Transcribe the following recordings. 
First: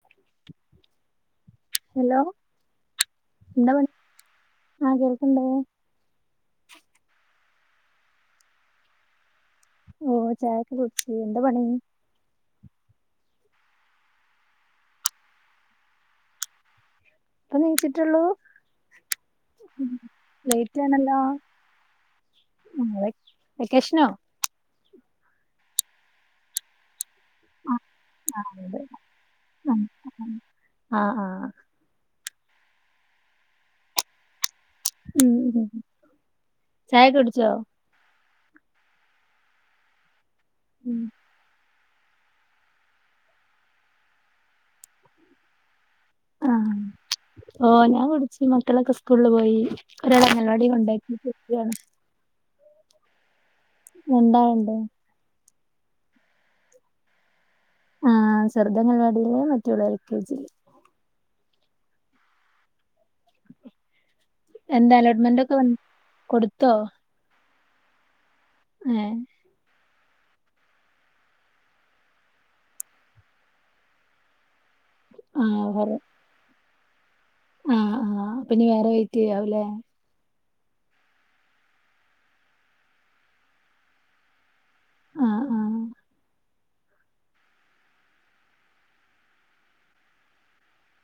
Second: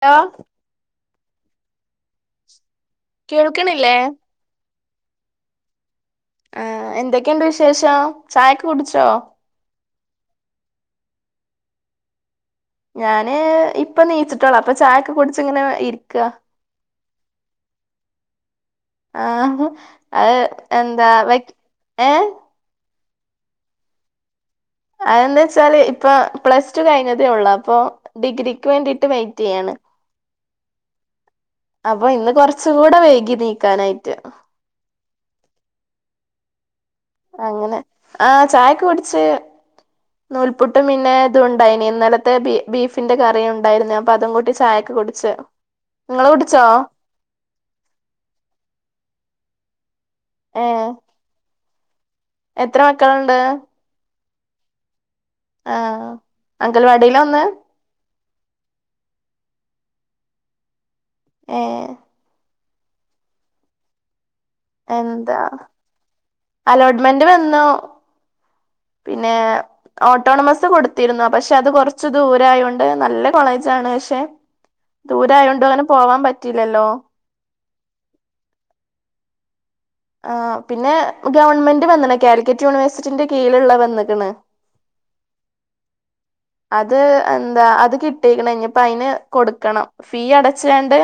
ല്ലോ ഹലോ എന്താ പണി കേൾക്ക്ണില്ലേ ആ കേൾക്ക്ണ്ട് ശേഷം ചായക്കെ കുടിച്ചോ ഓ ചായക്കെ കുടിച്ചു എന്താ പണി ഞാന് ഇപ്പ നീച്ചിട്ടോള്ളു അപ്പ ചായൊക്കെ കുടിച്ച് ഇങ്ങനെ ഇരിക്കാ ഇപ്പ നീച്ചിട്ടോള്ളൂ ആ അത് എന്താ ആണല്ലോ വേ ഏ ആ, വെ- വെക്കേഷനോ അതെന്താ വെച്ചാല് ഇപ്പൊ പ്ലസ് ടു കഴിഞ്ഞ ഉള്ള ആ അപ്പൊ ആ ഡിഗ്രിക്ക് അതെ വേണ്ടീട്ട് വെറ്റ് ചെയ്യാണ് ആ ആ കൊറച്ച കൂടെ വേകി നീക്കാനായിട്ട് ഉം ഉ ചായക്ക കുടിച്ചോ ആ ചായൊക്കെ കുടിച്ച് നൂൽപുട്ടും ഉം. പിന്നെ ഇതുണ്ട് ണ്ടായിനി ഇന്നലത്തെ ബ ബീഫിന്റെ കറി ഉണ്ടായിരുന്നു അപ്പൊ അതും കൂട്ടി ചായക്കെ കുടിച്ച് നിങ്ങളെ ആ കുടിച്ചോ ഓ ഞാൻ കുടിചച്ച് മക്കളൊക്കെ സ്കൂൾൽ പോയി ഒരാളെ അങ്ങനടി ഏഹ് കൊണ്ടാക്കിയാണ് എത്ര മക്കളുണ്ട് ഉണ്ടാണ്ട ആ അങ്കൽവാടയില ഒന്ന് ആ ചെറുത അംഗൽവാടിയിലേ മറ്റുള്ള എൽ കെ ജിയില് ഏ എന്താ അലോട്ട്മെന്റ് ഒക്കെ കൊടു അലോട്ട്മെന്റ് വന്നു ഏ പിന്നെ ഓട്ടോണമസ് കൊടുത്തിരുന്നു പക്ഷെ അത് കൊറച്ച് ദൂരയോണ്ട് നല്ല കോളേജാണ് പക്ഷെ ആ ദൂരയോണ്ട് അങ്ങനെ പറ- പോവാൻ പറ്റില്ലല്ലോ ആ ആ അപ്പൊ നീ വേറെ വെയിറ്റ് ചെയ്യാവല്ലേ ആ പിന്നെ ഗവണ്മെന്റ് വന്നണ കാലിക്കറ്റ് യൂണിവേഴ്സിറ്റിന്റെ കീഴിലുള്ള വന്നിക്കണ് ആ ആ അത് എന്താ അത് കിട്ടേക്കണം ഇനിപ്പ അതിന് കൊടുക്കണം ഫീ അടച്ചണ്ട്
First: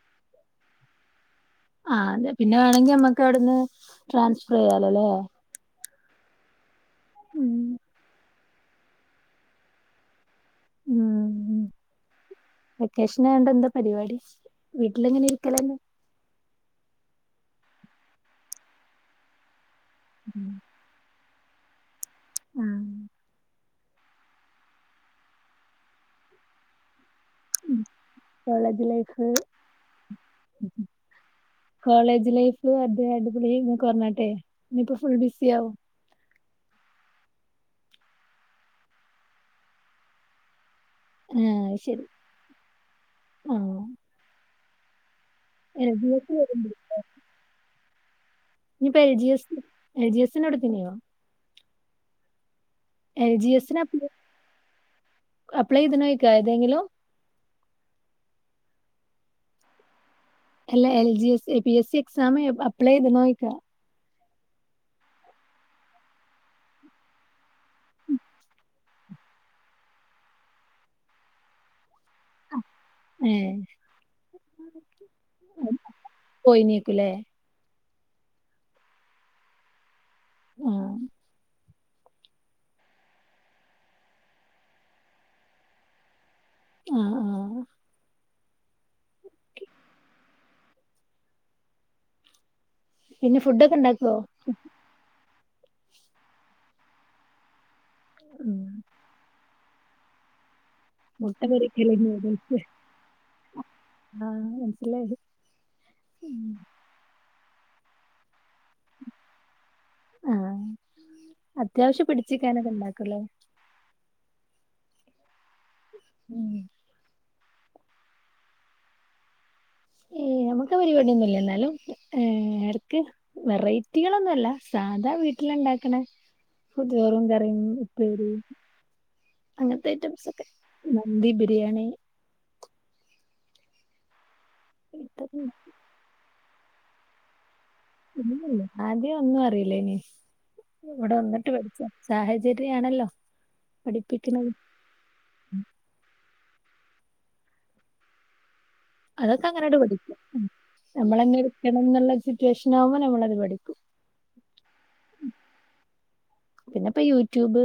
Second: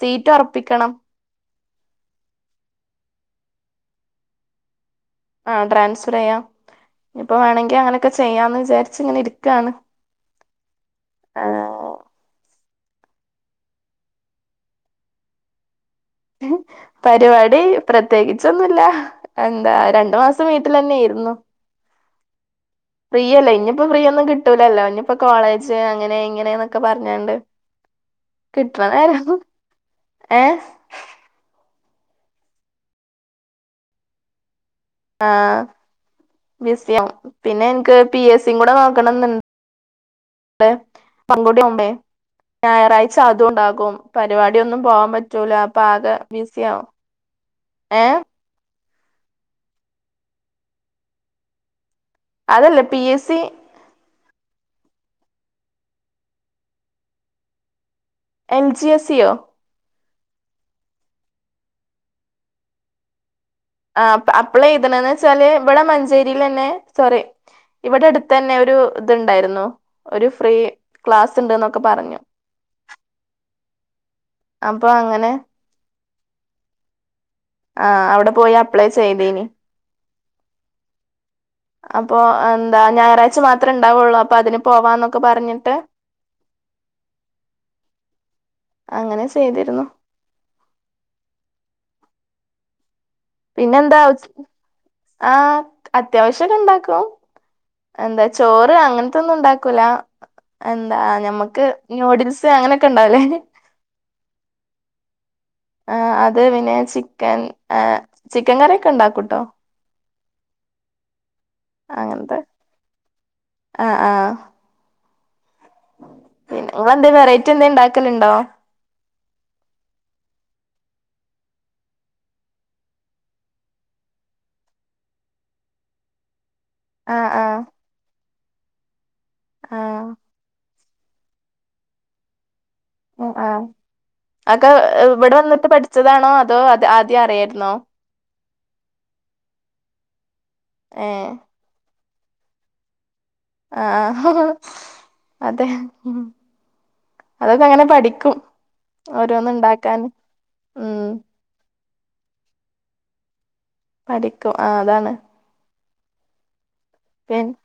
സീറ്റ് ഉറപ്പിക്കണം ആ പിന്നെ വേണങ്കി നമ്മക്ക് അവിടുന്ന് ട്രാൻസ്ഫർ ചെയ്യ ആ ട്രാൻസ്ഫർ ചെയ്യാം ഇപ്പൊ വേണെങ്കിൽ അങ്ങനൊക്കെ ചെയ്യാന്ന് വിചാരിച്ച ഇങ്ങനെ ഇരിക്കണ് ആ കഷ്ണ വണ്ട എന്താ പരിപാടി വീട്ടില എങ്ങനെ ഇരിക്കലന്നെ പരിപാടി പ്രത്യേകിച്ചൊന്നുല്ല രണ്ടു മാസം വീട്ടിൽ തന്നൊയിയിരുന്നു ഉം ഫ്രീയല്ലേ ഇനിയിപ്പോ ഫ്രീ ഒന്നും കിട്ടൂലല്ലോ ഇനിപ്പോ കോളേജ് അങ്ങനെ ഇങ്ങനെൊക്ക പറ പറഞ്ഞണ്ട് കോളേജ് ലൈഫ് കിട്ടണാരരുന്നു ഏ കോളേജ് ലൈഫ് അദ്ദേഹം അടിപൊളി ഇ കൊഞ്ഞട്ടെ ഇനിയിപ്പോ ഫുൾ ബിസി ആവും ബസിയം പിന്നെ എനിക്ക് പി എസ് സും കൂടെ നോക്കണെന്നണ്ട് ആഹ് അത് പങ്കുടിയണ്ടേ ശരി ഞായറാഴ്ച അതും ആഹ് ഉണ്ടാകും പരിപാടി ഒന്നും പോകൻ പറ്റ റ്റുല അപ്പൊ എൽ ജി ആകെ എസ് വരുന്നുണ്ട് ബിസിയാവോ ഏ ഇനിയിപ്പോ L G S L G എസിനോടെ തന്നെയോ അതല്ല P S L C G എസ്സിന് അപ്ലൈ ഇത് നോയിക്കാ ഏതെങ്കിലോ എൽ ജി എസ്സിയൊ എല്ല L G S A P S C exam apply ചെയ്ത് നോയിക്കാ ആ അപ്പളെ ഇയ്ത്ണന്ച്ചാല് ഇവിടെ മഞ്ചേരിയിൽ ന്നെ സോറി ഇവിടെ അടുത്ത തന്നെ ഒരു ഇത്ണ്ടായിരുന്നു ഒരു ഫ്രീ ക്ലാസ്സ് ഉണ്ട് എന്നൊക്കെ പറഞ്ഞു ഏഹ് അപ്പൊ അങ്ങനെ പോയിനീക്കു ലെ ആ അവിടെ പോയി അപ്ലൈ ചെയ്തീനി ആ അപ്പൊ എന്താ ഞായറാഴ്ച മാത്രേ ഉണ്ടാവുള്ളൂ അപ്പൊ അതിന് പോവാന്നൊക്കെ പറഞ്ഞിട്ട് ആ ആ അങ്ങനെ ചെയ്തിരുന്നു പിന്നെ ഫുഡൊക്കെ പിന്നെന്താ ഇണ്ടാക്കോ ആ അത്യാവശ്യം ഒക്കെ ഉണ്ടാക്കും എന്താ ഉം ചോറ് അങ്ങനത്തെ ഒന്നും ഉണ്ടാ കുല എന്താ മുട്ട ഞമ്മക്ക് പൊരിക്കല് ന്യൂഡിൽസ് നൂഡിൽസ് അങ്ങനെയൊക്കെ ഇണ്ടാവുലെ ആഹ് മനസ്സിലായി ആ അത് ഉം. പിന്നെ ചിക്കൻ ആ ചിക്കൻ കറിയോക്കെ ഉണ്ടാക്കൂട്ടോ ആഹ് അത്യാവശ്യം അങ്ങനത്തെ പിടിച്ചിക്കാനക്കെ ഇണ്ടാക്കു ല്ലേ ആഹ് ആഹ് പിന്നെ ങ്ങൾന്തെ വെറൈറ്റി എന്തെ ണ്ടാക്കലുണ്ടോ ഏ നമുക്ക് പരിപാടിയൊന്നുംല്ല എന്നാലും എടക്ക് വെറൈറ്റികളൊന്നുവല്ല സാധാ വീട്ടില ണ്ടാക്കണ പുതിയോറും ആഹ് ആഹ് കറിം ഉപ്പേരി അങ്ങനത്തെ ആഹ് ഐറ്റംസ് ഒക്കെ മന്ദി ബിരിയാണി ആ ആ അക്കെ ഇവിടെ ഇല്ലല്ല വന്നിട്ട് പഠിച്ചതാണോ അതോ അത് ആദ്യം അറിയായിരുന്നോ ആദ്യം ഒന്നും അറിയിലയിനി ഇവിടെ ഏഹ് വന്നിട്ട് പഠിച്ച സാഹചര്യണല്ലോ ആഹ അതെ അതൊക്കെ അങ്ങനെ പഠിക്കും അതൊക്കെ ഓരോന്ന് അങ്ങനെണ്ട് ഉണ്ടാക്കാന് പഠിക്കും ഉം നമ്മളങ്ങനെ എടുക്കണം എന്നുള്ള സിറ്റുവേഷൻ ആവുമ്പോ നമ്മളത് പഠിക്കും പഠിക്കും ആഹ് അതാണ് പിന്നെപ്പൊ പിൻ യൂട്യൂബ്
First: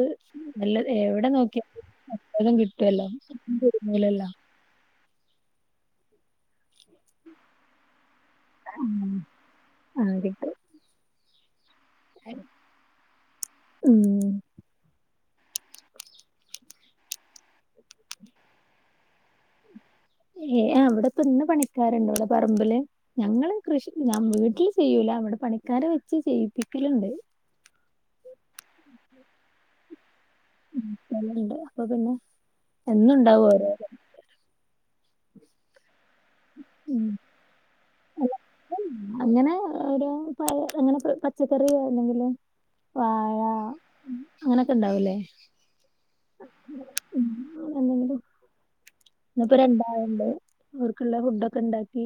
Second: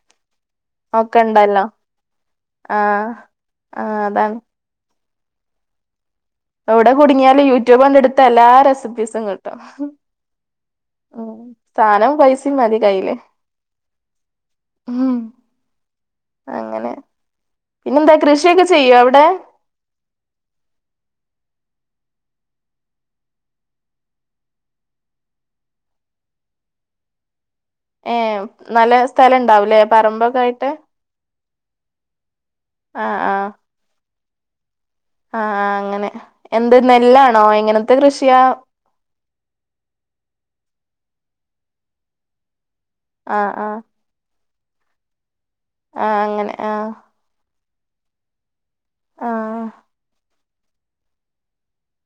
നല്ല ഒക്കെ എവിടെ നോക്കിയ ഉണ്ടല്ലോ ലും കിട്ടുവല്ലോ ആഹ് ആഹ് കുടുങ്ങൂല്ലല്ലോ അതാണ് എവിടെ കുടുങ്ങിയാലും യൂട്യൂബ് ണ്ട് എടുത്ത എല്ലാ റെസിപ്പീസും കിട്ടും ആഹ് കിട്ടും സാനോം പൈസയും മതി കയ്യില് ഉം ഹമ് അങ്ങനെ പിന്നെ എന്താ കൃഷിയൊക്കെ ചെയ്യോ അവിടെ ഏ ആ ഇവിടപ്പ ഇന്ന് പണിക്കാരുണ്ട് ഇവിടെ പറമ്പില് ഞങ്ങള് കൃഷി ഞാൻ വീട്ടിൽ ചെയ്യൂല അവിടെ പണിക്കാ അവരെ വെച്ച് ചെയ്യിപ്പിക്കലുണ്ട് അല്ലേ പറമ്പ് ണ്ട് അപ്പൊ പിന്നെ ആ ആ എന്നുണ്ടാവും ഓരോ ആ ആ അങ്ങനെ എന്ത് ഉം നെല്ലാണോ എങ്ങനത്തെ കൃഷിയാ അങ്ങനെ ഓരോ പ അങ്ങനെ പച്ചക്കറിയോ അല്ലെങ്കില് വാഴ ആ ആ അങ്ങനൊക്കെ ഇണ്ടാവൂല്ലേ ആ അങ്ങനെ ആ എന്തെും [unintelligible] [unintelligible] ആ ഇന്ന് ഇപ്പോ രണ്ടാള്ണ്ട് അവർക്കുള്ള ഫുഡ്‌ ഒക്കെ ഇണ്ടാക്കി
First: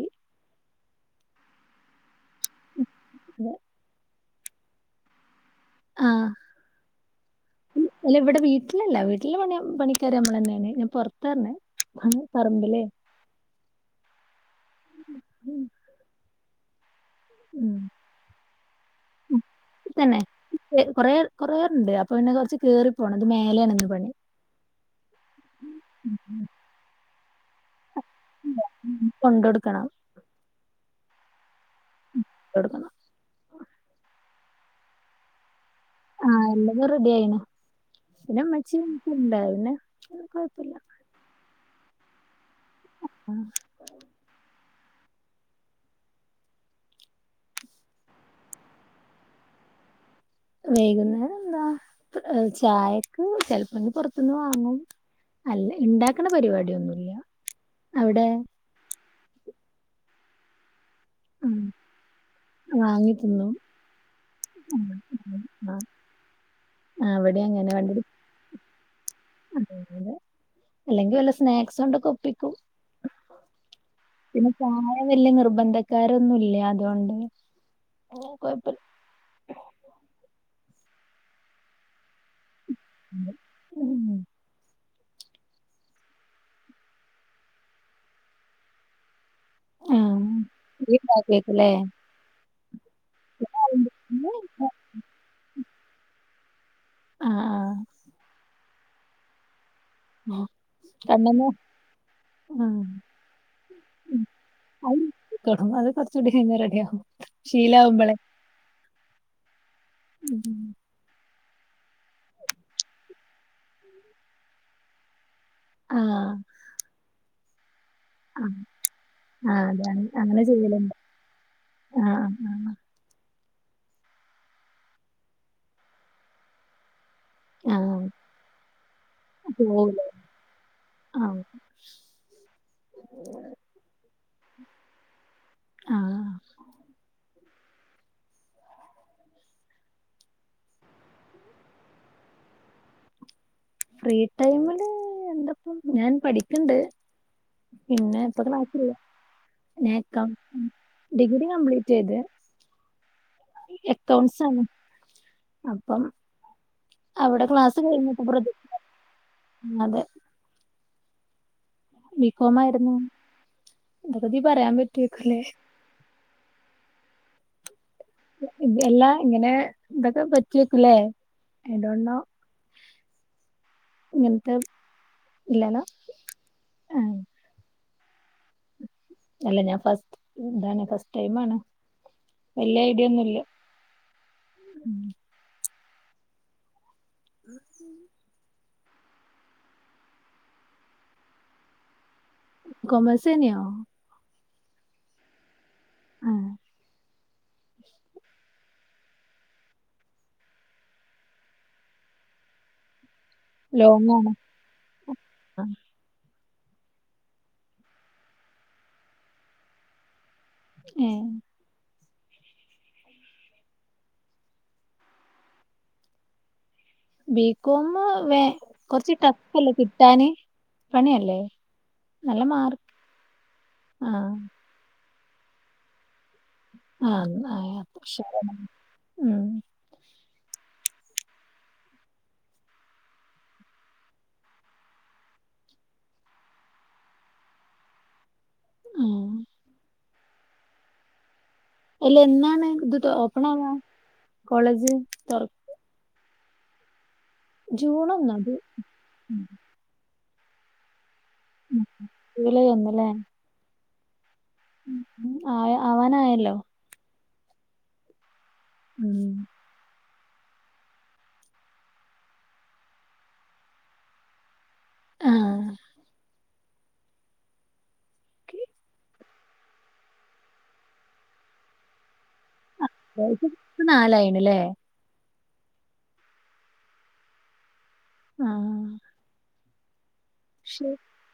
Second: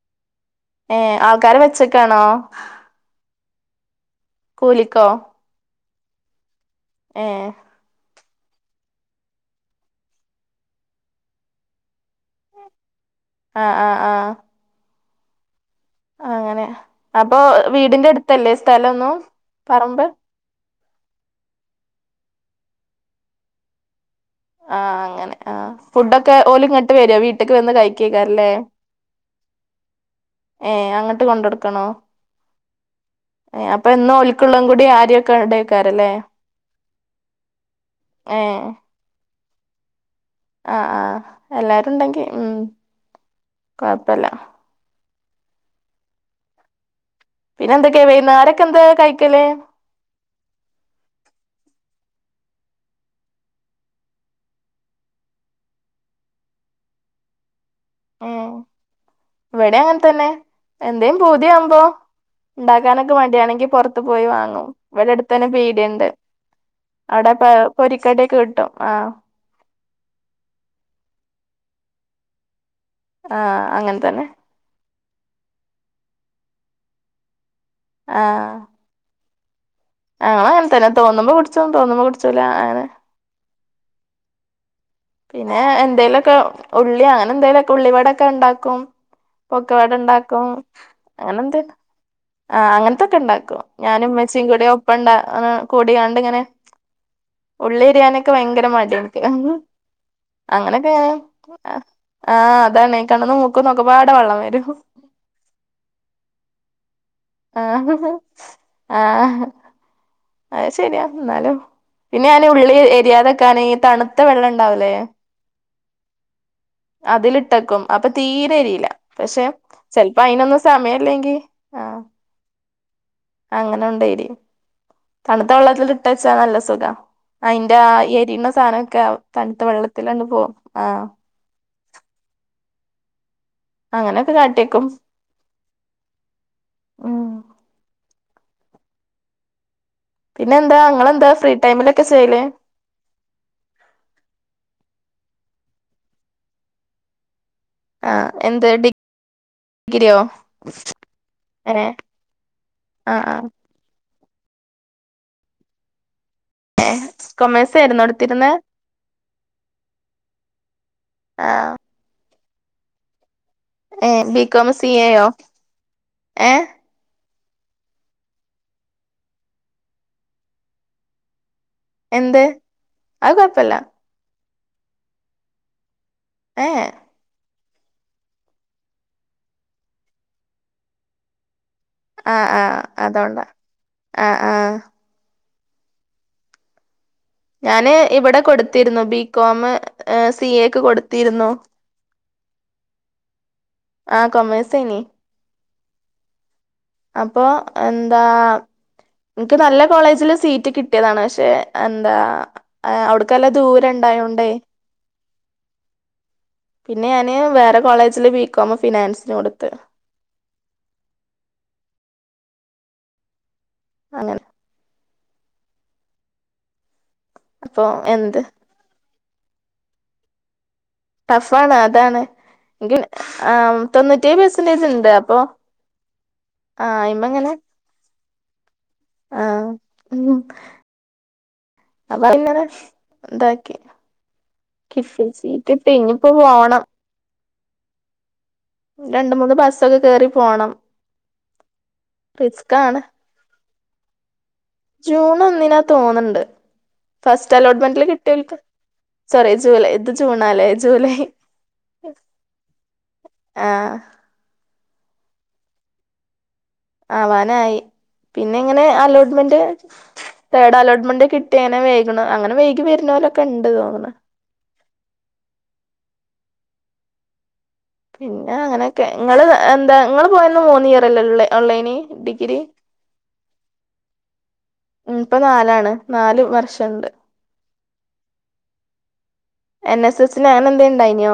ഏ ആൾക്കാരെ വെച്ചക്കാണോ [unintelligible] കൂലിക്കോ ആ ഏ അല്ല ഇവിടെ വീട്ടിലല്ല വീട്ടിലണി പണിക്കാര് നമ്മളന്നെയാണ് ഞാൻ പുറത്തറഞ്ഞെ അ പറമ്പല്ലേ ആഹ ആഹ് ആഹ് ഉം. അങ്ങനെ അപ്പൊ വീടിന്റെ അടുത്തല്ലേ സ്ഥലൊന്നും പറമ്പ് റെ കുറേണ്ട് അപ്പൊ പിന്നെ കുറച്ച് കയറിപ്പോണം അത് മേലെയാണന്ന് പണി ആഹ് അങ്ങനെ ആ ഫുഡൊക്കെ ഓലും ഇങ്ങട്ട് വരോ വീട്ടേക്ക് വന്ന് കഴിക്കോ കൊണ്ടൊടുക്കണം ഏ അങ്ങട്ട് കൊണ്ട കൊടുക്കണോ കൊടുക്കണം. ഏ അപ്പൊ എന്നും ളും കൂടി ആരെയൊക്കെ ഉണ്ട ആഹ എല്ലത റെഡി ആയിണ് ഏ പിന്നെമ്മച്ചിയും ഉണ്ട് പിന്നെ കൊഴപ്പല്ല. ആഹ ആഹ് എല്ലാരും ഉണ്ടെങ്കി ഉ കൊഴപ്പല്ല പിന്നെ എന്തൊക്കെയാ വുന്ന ആരൊക്കെ എന്താ കഴിക്കലേ വൈകുന്നേം എന്താ ചായക്ക് ചിലപ്പോങ്കിൽ പുറത്തുന്ന് വാങ്ങും അല്ല ഉണ്ടാക്കണ പരിപാടിയൊന്നുമില്ല ഉ ഇവിടെ അങ്ങനെ തന്നെ എന്തേയും ഉം ഭൂതിയാവുമ്പോ ഉണ്ടാക്കാനൊക്കെ വാങ്ങി തിന്നും. മടിയാണെങ്കി പുറത്ത് പോയി വാങ്ങും ഇവിടെ അടുത്ത് തന്നെ ആഹ്. പീടിയുണ്ട് ആഹ് അവിടെപ്പ പൊരിക്കടക്ക് കിട്ടും ആഹ അതെ അല്ലെങ്കിൽ വല്ല സ്നാക്സ് കൊണ്ടൊക്കെ ഒപ്പിക്കും ആഹ അങ്ങനെ തന്നെ വലിയ നിർബന്ധക്കാരൊന്നുംല്ല അതുകൊണ്ട്പ്പ ആണോ അങ്ങനെ തന്നെ തോന്നുമ്പോ കുടിച്ചു തോന്നുമ്പോ കുടിച്ചൂല അങ്ങനെ ഉം പിന്നെ എന്തേലൊക്കെ ഉള്ളി അങ്ങനെ എന്തേലൊക്ക ഉള്ളിവടൊക്കെ ഉണ്ടാക്കും പൊക്കവാട് ആഹ് ഉണ്ടാക്കും ഇയ്യ് അങ്ങനെ എന്ത ഇണ്ടാക്കേക്കുല്ലേ ആ അങ്ങനെ ഇതൊക്കെ ഉണ്ടാക്കും ഞാനും ഉമ്മച്ചീയും കൂടെ ഒപ്പണ്ട കൂടിയാണ്ട് ഇങ്ങനെ ആഹ് ഉള്ള എരിയാനൊക്കെ ഭയങ്കര മടിയാ എനിക്ക് ആഹ് കണ്ണമ്മോ അങ്ങനെയൊക്കെനെ ആഹ് അതാണ് കണ്ണന്ന് മൂക്കന്ന് നോക്കപാട വെള്ളം വരും ടും അത് കുറച്ചുകൂടി കഴിഞ്ഞ് റെഡിയാകും ആഹ ആഹ അ ശരിയാ എന്നാലും പിന്നെ ഞാൻ ഉള്ളി എരിയാതക്കൊണെങ്ക തണുത്ത വെള്ളം ഉണ്ടാവലേ ആഹ അതിലിട്ടക്കും അപ്പൊ തീരെയില്ല പക്ഷെ ആഹ് ചിലപ്പോ അയിനൊന്നും സമയല്ലെങ്കി ആഹ് ആഹ ആ് ആഹ അങ്ങനെ ഉണ്ടായിരി തണുത്ത വെള്ളത്തിലെൽ ഇട്ടച്ചാ നല്ല സുഖ അയിന്റെ ആ ആഹ് എരിയണ സാധനമൊക്കെ തണുത്ത വെള്ളത്തിലങ് പോവും ആ ഉ അങ്ങനെയൊക്കെ കാട്ടിയേക്കും ആഹ ഉം പിന്നെ എന്താ നിങ്ങളെന്താ ഫ്രീ ടൈമിലൊക്കെ ചെയ്യലേ ഫ്രീ ടൈമില് എന്തപ്പം ഞാൻ പഠിക്കണ്ട് പിന്നെ ആഹ് ഇപ്പൊ എന്ത് ക്ലാസ്സില് ഞ ഡിഗ്രിയോ കം ഡിഗ്രി ഏഹ് കംപ്ലീറ്റ് ചെയ്ത് ആഹ് ആഹ് റൗണ്ട്സ് ആണ് അപ്പം അവിടെ കൊമേഴ്സ് ക്ലാസ്സ് ആയിരുന്നോ കഴിഞ്ഞിട്ട് എടുത്തിരുന്നെ അതെ ആഹ ബികോം ആയിരുന്നു ഏ ഇതൊക്കെ നീ ബികോം പറയാൻ സി എയോ പറ്റിയേക്കൂലേ ഏ എല്ലാം ഇങ്ങനെ ഇതൊക്കെ ഒരു പറ്റിയക്കലേ എന്ത് അത് കൊഴപ്പമില്ല ഇല്ലന്ന ആഹ അല്ല ഞാൻ ഫസ്റ്റ് എന്താണ് ഫസ്റ്റ് ടൈം ആണ് ആഹ ആഹ് വല്യ ഐഡിയ ഒന്നുല്ല അതോണ്ടാ ആഹ ആഹ ഞാന് ഇവിടെ കൊടു ത്തിരുന്നു ബികോം സി എക്ക് കൊടുത്തിരുന്നു കോമേഴ്‌സ് ന്ന് ശനി ആഹ അപ്പൊ എന്താ എനിക്ക് നല്ല കോളേജില് സീറ്റ് കിട്ടിയതാണ് പക്ഷെ എന്താ അവിടു ൻക്ക് നല്ല ദൂര ഉണ്ടായോണ്ടേ ആഹ പിന്നെ ഞാന് വേറെ കോളേജില് ബികോം ഫിനാൻസിന് കൊടുത്ത് ഉം അങ്ങനെ അപ്പൊ ബീകോം എന്ത് വേ കൊറച്ച് ട്രഫ് അല്ലെ കിട്ടാന് പണിയല്ലേ ടഫാണ് അതാണ് നല്ല മാർക്ക് എൻക്ക് ആഹ് തൊണ്ണൂറ്റിയേഴ് പെർസെന്റേജ് ഉണ്ട് പ്പോ ആഹ പക്ഷേ ആഹ ഉ അപ്പ പിന്ന ഇതാക്കി കിഫ സീറ്റ് കിട്ടി ഇഞ്പ്പോ പോണം ആഹ് രണ്ട് മൂന്ന് ബസ്സൊക്കെ കേറി പോണം അല്ല എാന്നാണ് റിസ്കാണ് ഇത് ഓപ്പൺ ആവാ കോളേജ് ജൂൺ തുറ ഒന്നിനാ തോന്നണ്ട് ഫസ്റ്റ് അലോട്ട്മെന്റ്ൽ ജൂൺ ഒന്നോ ജൂ കിട്ടിയോൽക്ക് സോറി ജൂലൈ ഇത് ജൂണാല്ലേ ജൂലൈ ഇല ഒന്നുംല്ലേ ആഹ് ആ ആവാനായല്ലോ ആവാനായി പിന്നെ എങ്ങനെ ഉം അലോട്ട്മെന്റ് തേഡ് അലോട്ട്മെന്റ് കിട്ടിയങ്ങനെ വേകണ് അങ്ങനെ വൈകി വരുണോലൊക്കെ ഇണ്ട് തോന്നന്ന് ആ പിന്നെ അങ്ങനെയൊക്കെ നിങ്ങള് എന്താ നിങ്ങ പോയന്ന് മൂന്ന് ഇയർ അല്ലേ ഓൺലൈന് ഡിഗ്രി അത് നാലായിണ്ല്ലേ ഉം ഇപ്പൊ നാലാണ് നാല് വർഷംണ്ട് ആഹ എൻ എസ് എസ് ൻ അങ്ങനെന്തേ ഉണ്ടായിനോ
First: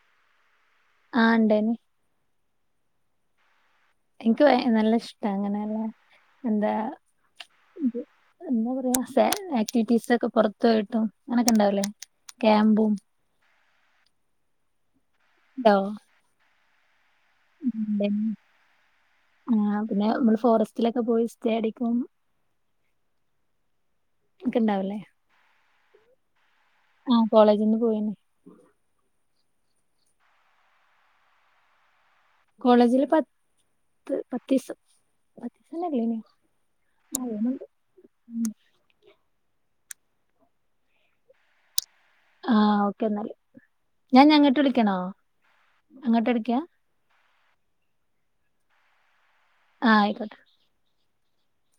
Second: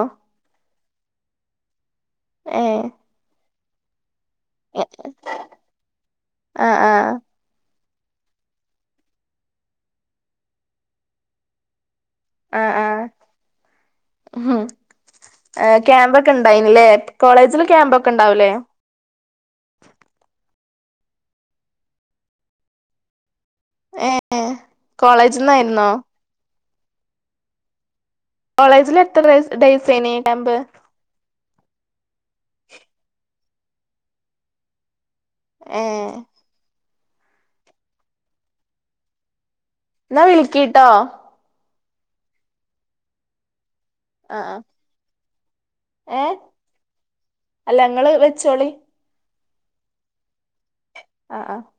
ആഹ ഉണ്ടേനി ആഹ എനിക്ക് നല്ല ഇഷ്ട അങ്ങനെയല്ല എന്താ ആഹ് ആഹ് എന്താ പറയാ ആക്ടിവിറ്റീസ് ഒക്കെ പുറത്തു പോയിട്ടും അങ്ങനെയൊക്കെ ഉണ്ടാവലേ ക്യാമ്പും ണ്ടോ ഉ ക്യാമ്പൊക്കെ ഉണ്ടായിനല്ലേ ആ പിന്നെ നമ്മള് ഫോറസ്റ്റ് വീട്ടിലൊക്കെ പോയി സ്റ്റേ അടിക്കും ഏ ഒക്കെ കോളേജ്ന്നായിരുന്നോ ആഹ കോളേജിൽ നിന്ന് പോയിന്നേ കോളേജിൽ എത്ര ഡേയ്സ് ഏനി ക്യാമ്പ് കോളേജില് പത്ത് പത്ത് ദിവസം ആഹ ആ എന്നാ വിളക്കി ട്ടോ ആഹ് ഓക്കെ എന്നല്ല ഞാൻ ആഹ് ആഹ് ഞങ്ങട്ട് വിളിക്കണോ ഏ ഞങ്ങോട്ട് വിളിക്ക അല്ല ങ്ങള് വെച്ചോളി ആഹ് ആയിക്കോട്ടെ ആഹ് ആ [unintelligible]